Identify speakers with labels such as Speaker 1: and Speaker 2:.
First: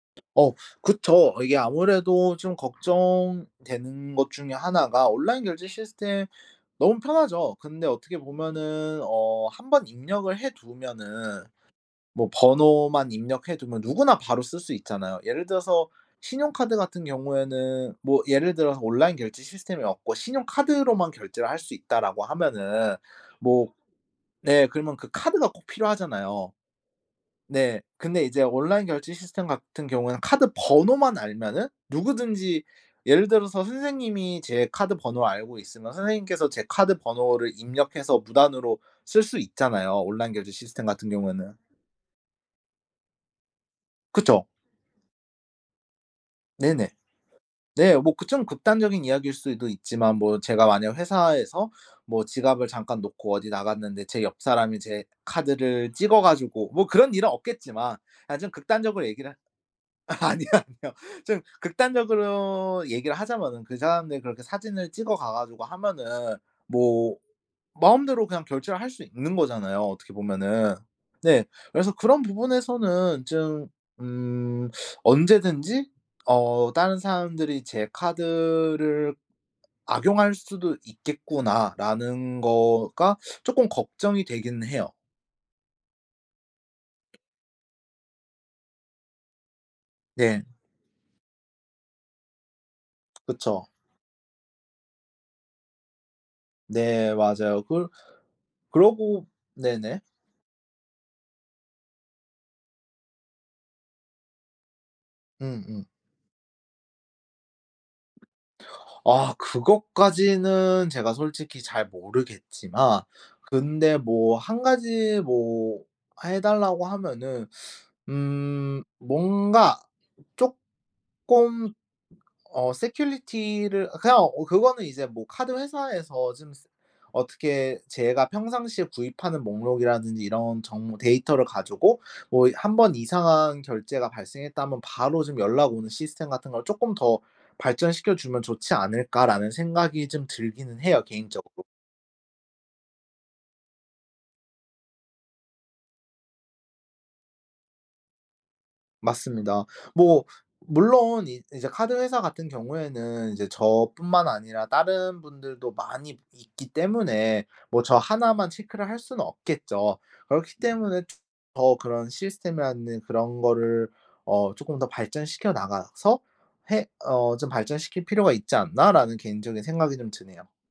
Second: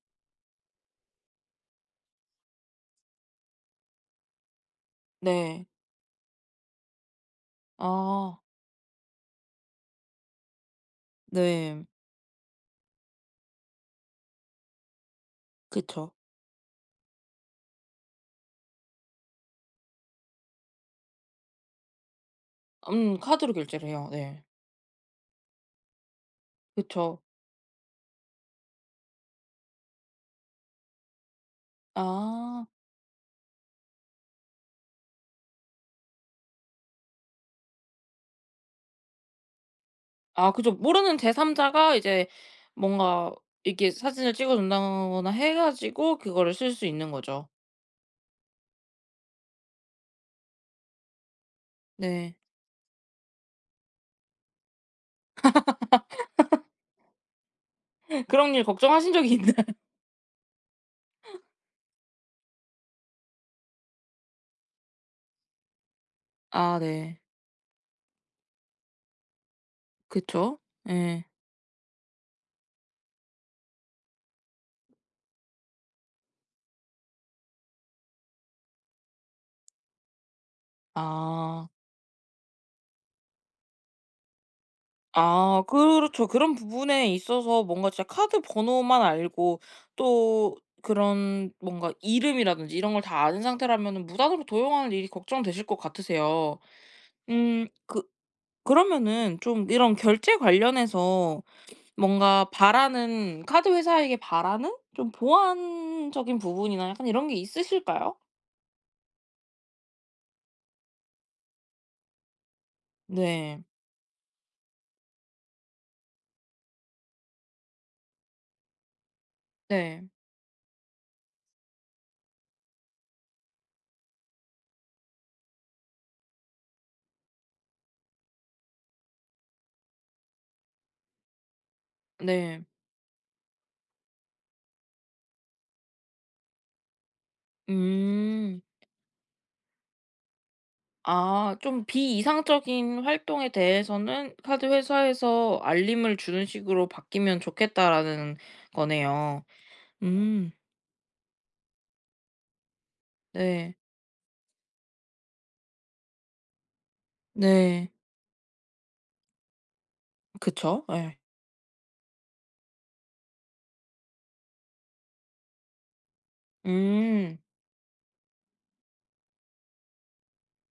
Speaker 1: 어 그쵸. 이게 아무래도 좀 걱정되는 것 중에 1 가 온라인
Speaker 2: 네.
Speaker 1: 결제 시스템 너무 편하죠. 근데 어떻게
Speaker 2: 아.
Speaker 1: 보면은 어 1 번 입력을 해 두면은
Speaker 2: 네.
Speaker 1: 뭐 번호만 입력해 두면 누구나 바로 쓸 수 있잖아요. 예를 들어서
Speaker 2: 그쵸.
Speaker 1: 신용카드 같은 경우에는 뭐 예를 들어서 온라인 결제 시스템이 없고 신용카드로만 결제를 할 수 있다라고 하면은
Speaker 2: 음 카드로
Speaker 1: 뭐
Speaker 2: 결제를 해요. 네.
Speaker 1: 네. 그러면 그 카드가 꼭 필요하잖아요.
Speaker 2: 그쵸.
Speaker 1: 네. 근데 이제 온라인 결제 시스템 같은 경우에는 카드 번호만 알면은 누구든지
Speaker 2: 아.
Speaker 1: 예를 들어서 선생님이 제 카드 번호 알고 있으면 선생님께서 제 카드 번호를 입력해서 무단으로 쓸 수 있잖아요. 온라인 결제
Speaker 2: 아 그죠.
Speaker 1: 시스템 같은
Speaker 2: 모르는
Speaker 1: 경우에는.
Speaker 2: 제삼자가 이제 뭔가 이게 사진을
Speaker 1: 그쵸.
Speaker 2: 찍어 준다거나 해 가지고 그거를 쓸 수
Speaker 1: 네네.
Speaker 2: 있는 거죠.
Speaker 1: 네 뭐 그 좀 극단적인 이야기일 수도 있지만 뭐 제가 만약 회사에서 뭐
Speaker 2: 네.
Speaker 1: 지갑을 잠깐 놓고 어디 나갔는데 제 옆 사람이 제 카드를 찍어 가지고 뭐 그런 일은 없겠지만 아 좀
Speaker 2: 그런 일
Speaker 1: 극단적으로
Speaker 2: 걱정하신 적이
Speaker 1: 얘기를
Speaker 2: 있나요?
Speaker 1: 아니요 아니요. 좀 극단적으로 얘기를 하자면은 그 사람들이 그렇게 사진을 찍어 가 가지고 하면은
Speaker 2: 아
Speaker 1: 뭐
Speaker 2: 네.
Speaker 1: 마음대로 그냥 결제를 할 수 있는 거잖아요. 어떻게
Speaker 2: 그쵸.
Speaker 1: 보면은.
Speaker 2: 예.
Speaker 1: 네. 그래서 그런 부분에서는 좀 음 '언제든지 어 다른 사람들이 제 카드를 악용할 수도
Speaker 2: 아.
Speaker 1: 있겠구나.'라는 거가 조금 걱정이 되긴 해요.
Speaker 2: 아 그렇죠. 그런 부분에 있어서 뭔가 진짜 카드 번호만 알고
Speaker 1: 네.
Speaker 2: 또 그런 뭔가 이름이라든지 이런 걸 다 아는
Speaker 1: 그쵸.
Speaker 2: 상태라면은 무단으로 도용하는 일이 걱정되실 거 같으세요.
Speaker 1: 네 맞아요.
Speaker 2: 음
Speaker 1: 그
Speaker 2: 그
Speaker 1: 그러고
Speaker 2: 그러면은 좀 이런
Speaker 1: 네네.
Speaker 2: 결제 관련해서 뭔가 바라는 카드 회사에게 바라는 좀
Speaker 1: 음음.
Speaker 2: 보안적인 부분이나 약간 이런 게 있으실까요?
Speaker 1: 아 그것까지는 제가 솔직히 잘 모르겠지만
Speaker 2: 네.
Speaker 1: 근데 뭐 1 가지 뭐 해 달라고 하면은 음 뭔가
Speaker 2: 네.
Speaker 1: 쪼끔 어 security 를 그냥 어 그거는 이제 뭐 '카드 회사에서 좀 어떻게 제가 평상시에 구입하는 목록이라든지 이런 정보 데이터를 가지고 뭐
Speaker 2: 네.
Speaker 1: 1 번 이상한 결제가 발생했다면 바로 좀 연락 오는 시스템 같은 걸 조금 더 발전시켜 주면
Speaker 2: 음.
Speaker 1: 좋지 않을까.'라는 생각이 좀 들기는 해요.
Speaker 2: 아
Speaker 1: 개인적으로.
Speaker 2: 좀 '비 이상적인 활동에 대해서는 카드 회사에서 알림을 주는 식으로 바뀌면 좋겠다.'라는 거네요.
Speaker 1: 맞습니다. 뭐
Speaker 2: 음.
Speaker 1: 물론 이 이제 카드 회사 같은 경우에는 이제
Speaker 2: 네.
Speaker 1: 저뿐만 아니라 다른 분들도 많이 있기 때문에 뭐
Speaker 2: 네.
Speaker 1: 저 1 만 체크를 할 수는 없겠죠. 그렇기
Speaker 2: 그쵸.
Speaker 1: 때문에
Speaker 2: 예.
Speaker 1: 더 '그런 시스템이라는 그런 거를 어 조금 더 발전시켜 나가서 해 어
Speaker 2: 음.
Speaker 1: 좀 발전시킬 필요가 있지 않나.'라는 개인적인 생각이 좀 드네요.